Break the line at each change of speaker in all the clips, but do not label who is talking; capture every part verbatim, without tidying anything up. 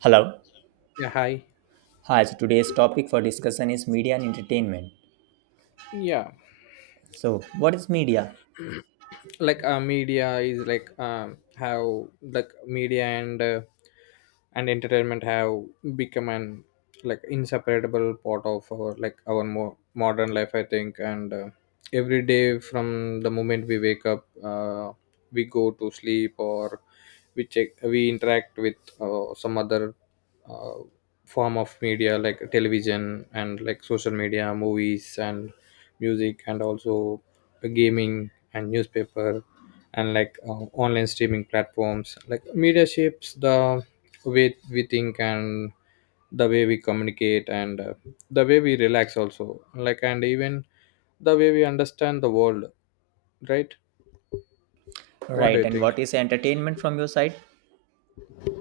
Hello.
Yeah, hi.
Hi. So today's topic for discussion is media and entertainment.
Yeah,
So, what is media?
like uh, media is like um how like media and uh, and entertainment have become an like inseparable part of our like our more modern life, I think. And uh, Every day from the moment we wake up, uh, we go to sleep or we check we interact with uh, some other uh, form of media like television and like social media movies and music and also gaming and newspaper and like uh, online streaming platforms. Like media shapes the way we think and the way we communicate and, uh, the way we relax also, like, and even the way we understand the world, right? What do
Right.
you
And
think?
what is entertainment from your side?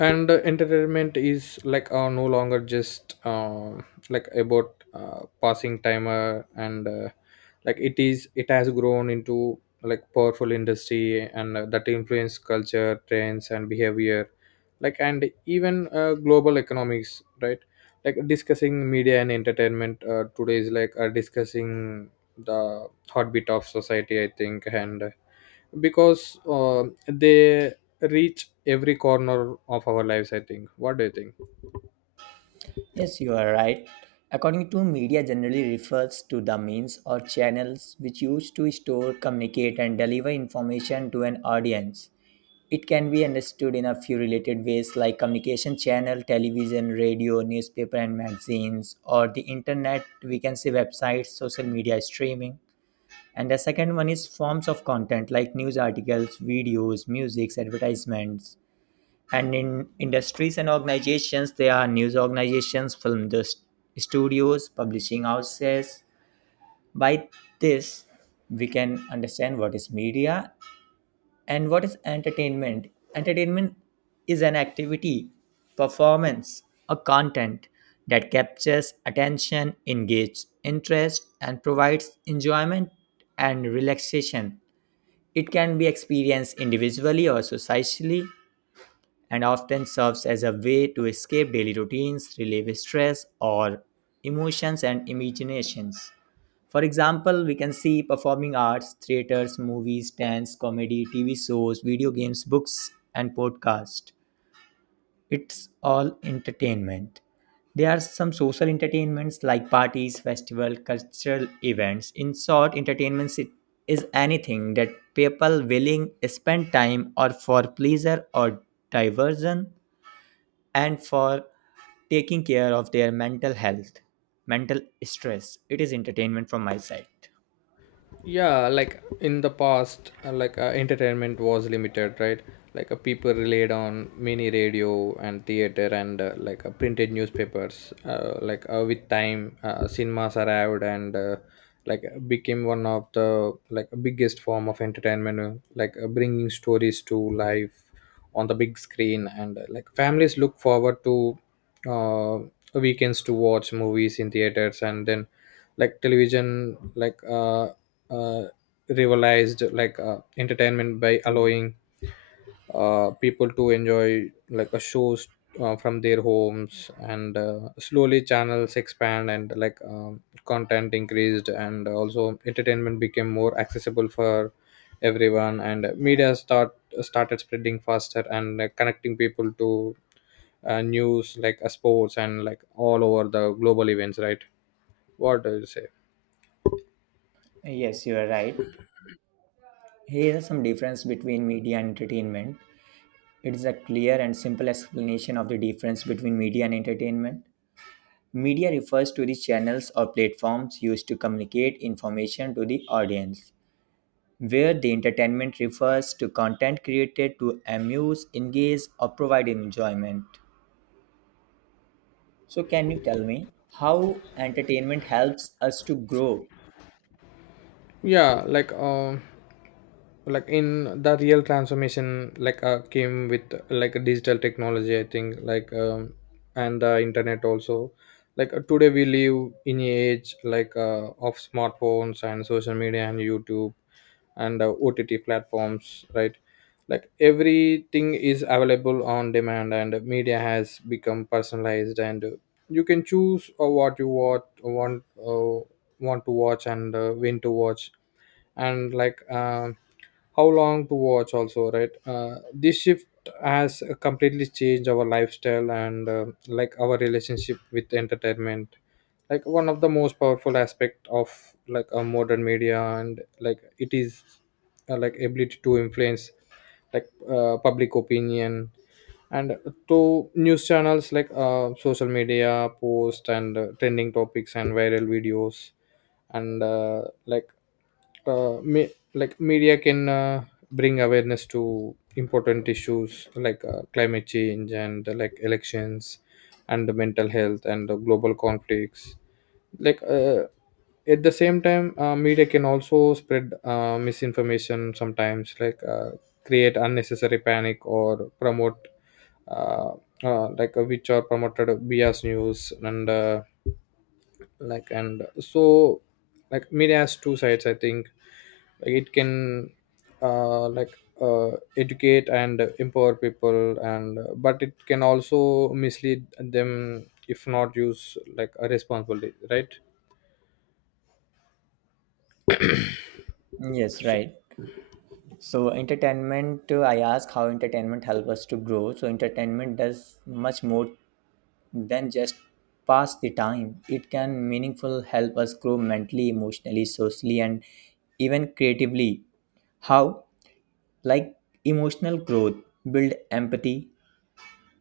And uh, Entertainment is like uh, no longer just, uh, like about, uh, passing time uh, and uh, like it is it has grown into like powerful industry and, uh, that influence culture trends and behavior, like, and even, uh, global economics, right? Like discussing media and entertainment uh, today is like uh, discussing the heartbeat of society, I think, and because, uh, they reach every corner of our lives, I think. What do you think?
Yes, you are right. According to media, generally refers to the means or channels which used to store, communicate, and deliver information to an audience. It can be understood in a few related ways like communication channel, television, radio, newspaper, and magazines, or the internet. We can say websites, social media streaming. And the second one is forms of content like news articles, videos, music, advertisements, and in industries and organizations there are news organizations, film indus- studios, publishing houses. By this we can understand what is media and what is entertainment. Entertainment is an activity, performance, or content that captures attention, engages interest, and provides enjoyment and relaxation. It can be experienced individually or societally, and often serves as a way to escape daily routines, relieve stress or emotions and imaginations. For example, we can see performing arts, theaters, movies, dance, comedy, T V shows, video games, books, and podcasts. It's all entertainment. There are some social entertainments like parties, festival, cultural events. In short, entertainments, it is anything that people willing spend time or for pleasure or diversion and for taking care of their mental health, mental stress. It is entertainment from my side.
Yeah, like in the past, uh, like uh, entertainment was limited, right? Like uh, people relied on mini radio and theater and, uh, like uh, printed newspapers uh, like uh, With time, uh, cinemas arrived and, uh, like became one of the like biggest form of entertainment, uh, like uh, bringing stories to life on the big screen. And, uh, like families look forward to, uh, weekends to watch movies in theaters. And then like television, like uh, uh, revitalized like uh, entertainment by
Hmm.
allowing, uh, people to enjoy like a shows, uh, from their homes. And, uh, slowly channels expand and like um, content increased and also entertainment became more accessible for everyone. And media start started spreading faster and, uh, connecting people to, uh, news, like uh, sports and like all over the global events, right? What do you say?
Yes, you are right. Here are some difference between media and entertainment. It is a clear and simple explanation of the difference between media and entertainment. Media refers to the channels or platforms used to communicate information to the audience, where the entertainment refers to content created to amuse, engage, or provide enjoyment. So, can you tell me how entertainment helps us to grow?
Yeah like uh, like in the real transformation, like uh, came with like a digital technology, I think, like um, and the internet also. Like uh, today we live in a age like uh, of smartphones and social media and youtube and, uh, ott platforms, right? Like everything is available on demand and media has become personalized. And, uh, you can choose, uh, what you want want uh, want to watch and, uh, when to watch and like um how long to watch also, right? Uh, this shift has completely changed our lifestyle and, uh, like our relationship with entertainment. Like one of the most powerful aspect of like a modern media and like it is, uh, like ability to influence like uh, public opinion and to news channels, like uh, social media post and, uh, trending topics and viral videos. And uh, like uh, ma- like media can, uh, bring awareness to important issues like uh, climate change and, uh, like elections and the mental health and the global conflicts. like uh, at the same time, uh, media can also spread, uh, misinformation sometimes, like uh, create unnecessary panic or promote, uh, uh, like uh, which are promoted bias news. And uh, like and so like media has two sides, I think. Like it can, uh, like uh, educate and empower people, and but it can also mislead them if not used like a responsibility, right?
Yes,
So,
right. So entertainment, uh, I ask how entertainment helps us to grow. So entertainment does much more than just pass the time. It can meaningful help us grow mentally, emotionally, socially, and even creatively. How? Like emotional growth, build empathy.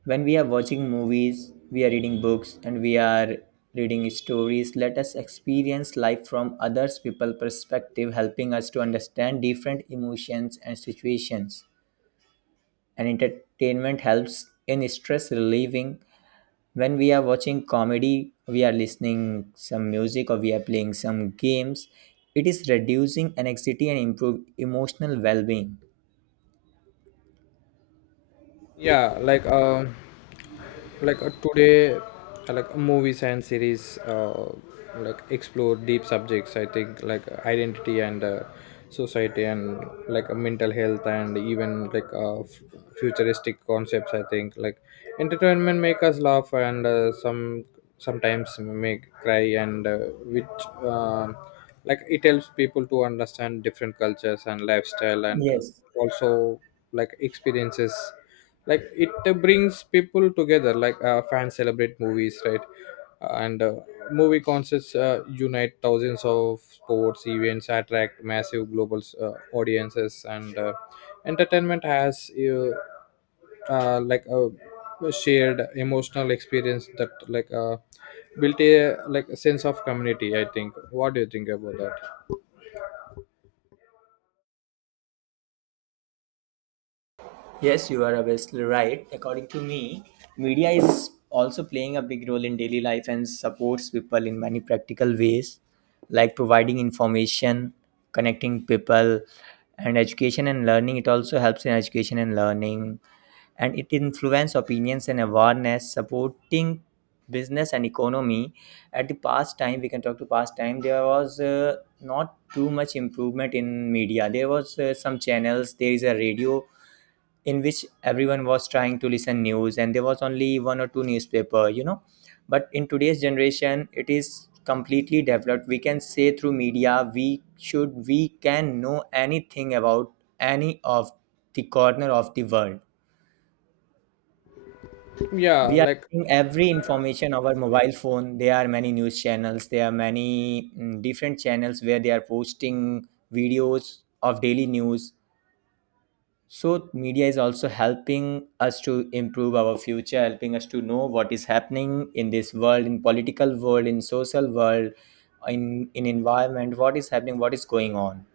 When we are watching movies, we are reading books, and we are reading stories, let us experience life from others people perspective, helping us to understand different emotions and situations. And entertainment helps in stress relieving. When we are watching comedy, we are listening some music, or we are playing some games, it is reducing anxiety and improve emotional well-being.
yeah, like um like uh, today, uh, like movies and series, uh, like explore deep subjects, I think, like identity and, uh, society and like uh, mental health, and even like uh, f- futuristic concepts, I think. Like entertainment make us laugh and, uh, some sometimes make cry and, uh, which um like it helps people to understand different cultures and lifestyle and, uh,
Yes,
also like experiences. Like it, uh, brings people together, like uh, fans celebrate movies, right? And, uh, movie concerts, uh, unite thousands of sports events attract massive global, uh, audiences. And, uh, entertainment has, uh, uh, like a shared emotional experience that like uh, built a like a sense of community, I think. What do you think about that?
yes, you are obviously right. According to me, media is also playing a big role in daily life and supports people in many practical ways, like providing information, connecting people, and education and learning. It also helps in education and learning, and it influences opinions and awareness, supporting business and economy. At the past time, we can talk to past time, there was uh, not too much improvement in media. There was uh, some channels, there is a radio in which everyone was trying to listen news, and there was only one or two newspaper, you know. But in today's generation, it is completely developed. We can say through media, we should we can know anything about any of the corner of the world.
yeah
We are
like
getting every information our mobile phone. There are many news channels, there are many mm, different channels where they are posting videos of daily news. So media is also helping us to improve our future, helping us to know what is happening in this world, in political world, in social world, in in environment, what is happening, what is going on.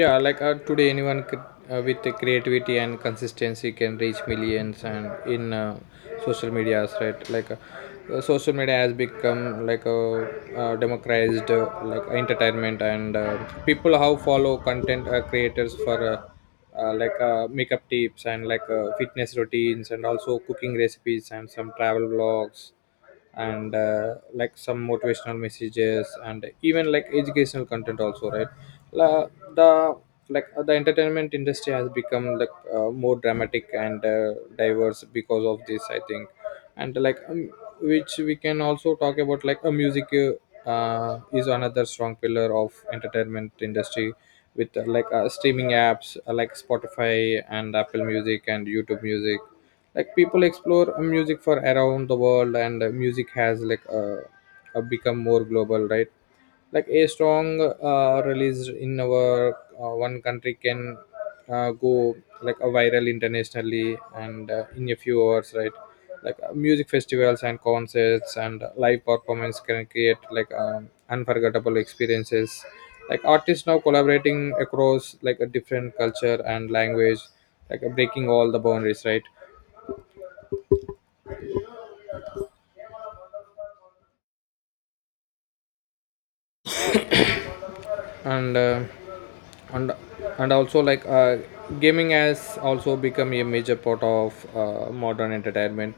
yeah like uh, today anyone could, uh, with the creativity and consistency can reach millions and in, uh, social medias, right? Like uh, uh, social media has become like a, uh, democratized, uh, like entertainment. And, uh, people how follow content, uh, creators for, uh, uh, like uh, makeup tips and like uh, fitness routines and also cooking recipes and some travel vlogs and, uh, like some motivational messages and even like educational content also, right? La, the like uh, the entertainment industry has become like uh, more dramatic and, uh, diverse because of this, I think. And like um, Which we can also talk about like a music, uh, uh, is another strong pillar of entertainment industry with, uh, like uh, streaming apps, uh, like spotify and apple music and youtube music. Like people explore, uh, music for around the world. And, uh, music has like uh, uh, become more global, right? Like a song, uh, released in our, uh, one country can, uh, go like a viral internationally and, uh, in a few hours, right? Like uh, music festivals and concerts and live performance can create like um, unforgettable experiences. Like artists now collaborating across like a different culture and language, like uh, breaking all the boundaries, right? And uh, and and also like uh, gaming has also become a major part of, uh, modern entertainment.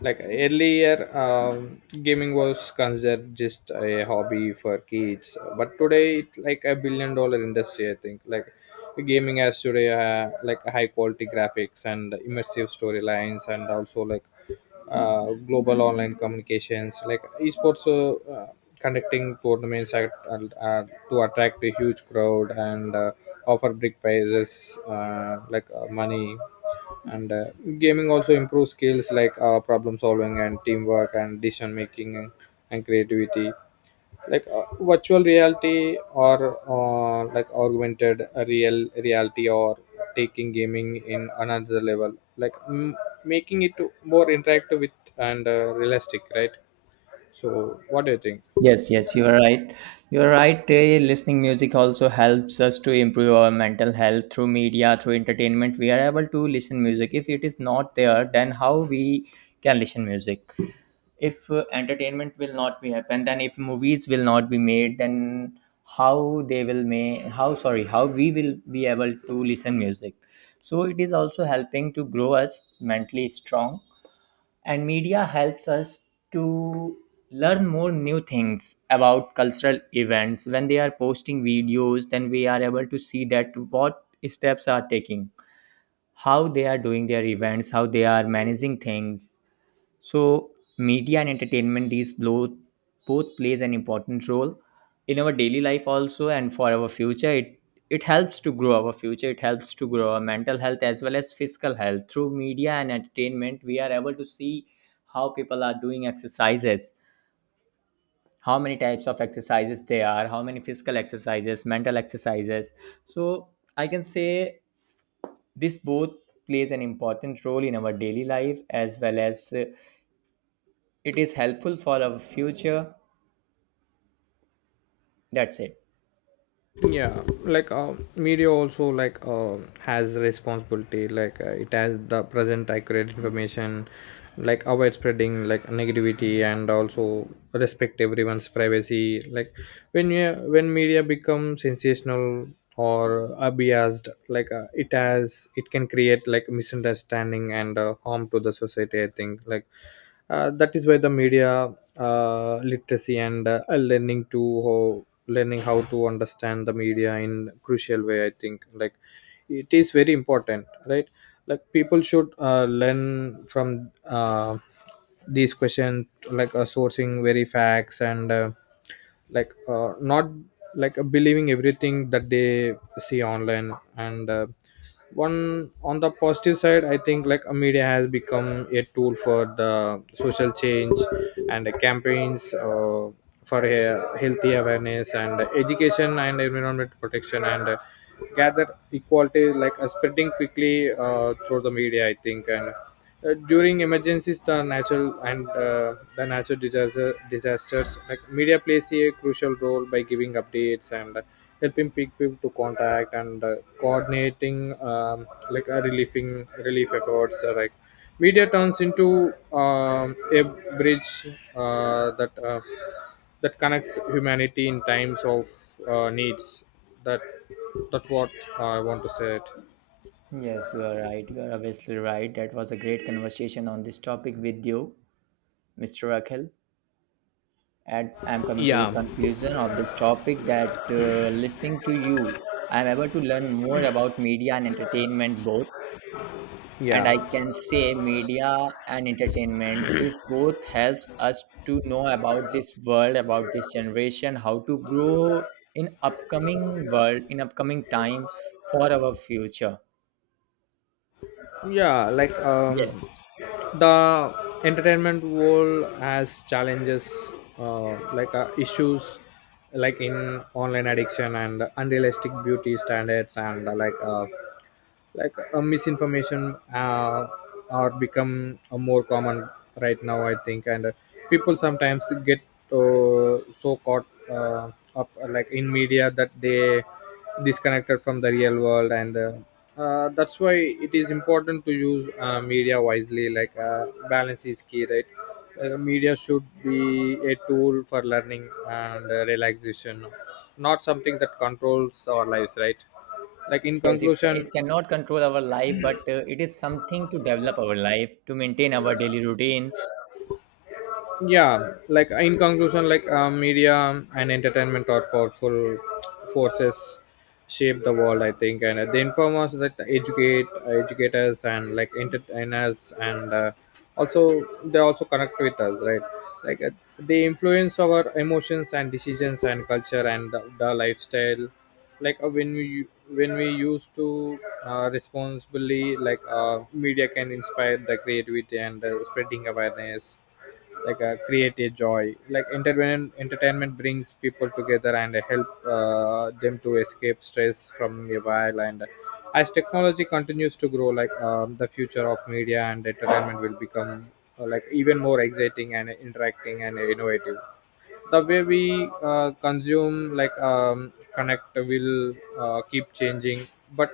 Like earlier, um, gaming was considered just a hobby for kids, but today it's like a billion dollar industry, I think. Like gaming has today, uh, like high quality graphics and immersive storylines, and also like uh, global online communications. Like esports, uh, uh, conducting tournaments at, uh, to attract a huge crowd and, uh, offer big prizes, uh, like uh, money. And, uh, gaming also improves skills like uh, problem solving and teamwork and decision making and creativity. Like uh, virtual reality or, uh, like augmented real reality or taking gaming in another level like m- making it more interactive with and, uh, realistic, right? So what do you think?
Yes, yes, you are right. You are right. eh, Listening music also helps us to improve our mental health through media, through entertainment. We are able to listen music. If it is not there, then how we can listen music? If uh, entertainment will not be happen, then if movies will not be made, then how they will make how sorry how we will be able to listen music. So it is also helping to grow us mentally strong, and media helps us to learn more new things about cultural events. When they are posting videos, then we are able to see that what steps are taking, how they are doing their events, how they are managing things. So, media and entertainment, these both both plays an important role in our daily life also, and for our future. It it helps to grow our future. It helps to grow our mental health as well as physical health. Through media and entertainment, we are able to see how people are doing exercises, how many types of exercises they are, how many physical exercises, mental exercises. So I can say this both plays an important role in our daily life as well as, uh, it is helpful for our future. That's it.
Yeah, like uh, media also, like uh, has responsibility, like uh, it has the present accurate information, like avoid spreading like negativity and also respect everyone's privacy. Like when you when media becomes sensational or abused, like uh, it has it can create like misunderstanding and, uh, harm to the society, I think. Like uh, that is where the media, uh, literacy and, uh, learning to how, learning how to understand the media in crucial way, I think. Like it is very important, right? Like people should, uh, learn from, uh, these questions, like uh, sourcing very facts, and, uh, like uh, not like uh, believing everything that they see online. And, uh, one on the positive side, I think, like a media has become a tool for the social change and the campaigns, uh, for a healthy awareness and education and environment protection and, uh, gather equality like uh, spreading quickly, uh, through the media, I think. And, uh, during emergencies the natural and, uh, the natural disaster disasters, like media plays a crucial role by giving updates and, uh, helping people to contact and, uh, coordinating, um, like uh, relieving relief efforts, uh, like media turns into, um, a bridge, uh, that uh, that connects humanity in times of, uh, needs. That that's what I want to say it.
Yes, you are right. You are obviously right. That was a great conversation on this topic with you, mister Rakhil. And I'm coming to the
Yeah,
conclusion of this topic that, uh, listening to you, I'm able to learn more about media and entertainment both. And I
yeah
can say media and entertainment, this both helps us to know about this world, about this generation, how to grow in upcoming world, in upcoming time, for our future.
yeah like um
Yes,
the entertainment world has challenges, uh, like uh, issues like in online addiction and unrealistic beauty standards, and, uh, like uh, like uh, misinformation, uh, are become, uh, more common right now, I think. And, uh, people sometimes get, uh, so caught, uh, up, uh, like in media that they disconnected from the real world. And, uh, uh, that's why it is important to use, uh, media wisely, like uh, balance is key, right? Uh, media should be a tool for learning and, uh, relaxation, not something that controls our lives, right? Like in
yes, it,
conclusion,
it cannot control our life, but uh, it is something to develop our life, to maintain our daily routines.
yeah, like in conclusion, like uh, media and entertainment are powerful forces shape the world, I think. And, uh, they inform us, that educate educate us and like entertain us, and, uh, also they also connect with us, right? like uh, they influence our emotions and decisions and culture and the, the lifestyle. Like uh, when we when we used to, uh, responsibly, like uh, media can inspire the creativity and, uh, spreading awareness, like uh, create a joy. Like entertainment entertainment brings people together and help, uh, them to escape stress from a while. And as technology continues to grow, like um, the future of media and entertainment will become, uh, like even more exciting and interacting and innovative. The way we, uh, consume, like um, connect will, uh, keep changing. But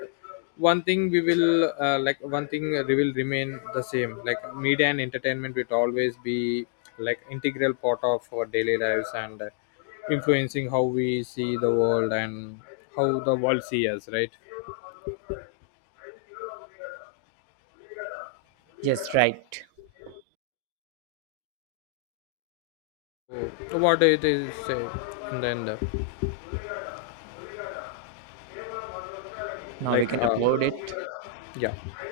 one thing we will uh, like one thing we will remain the same. Like media and entertainment will always be like integral part of our daily lives and, uh, influencing how we see the world and how the world see us, right?
Yes, right.
So what it is, uh, and then uh,
Now we
like
can
uh,
upload it.
yeah.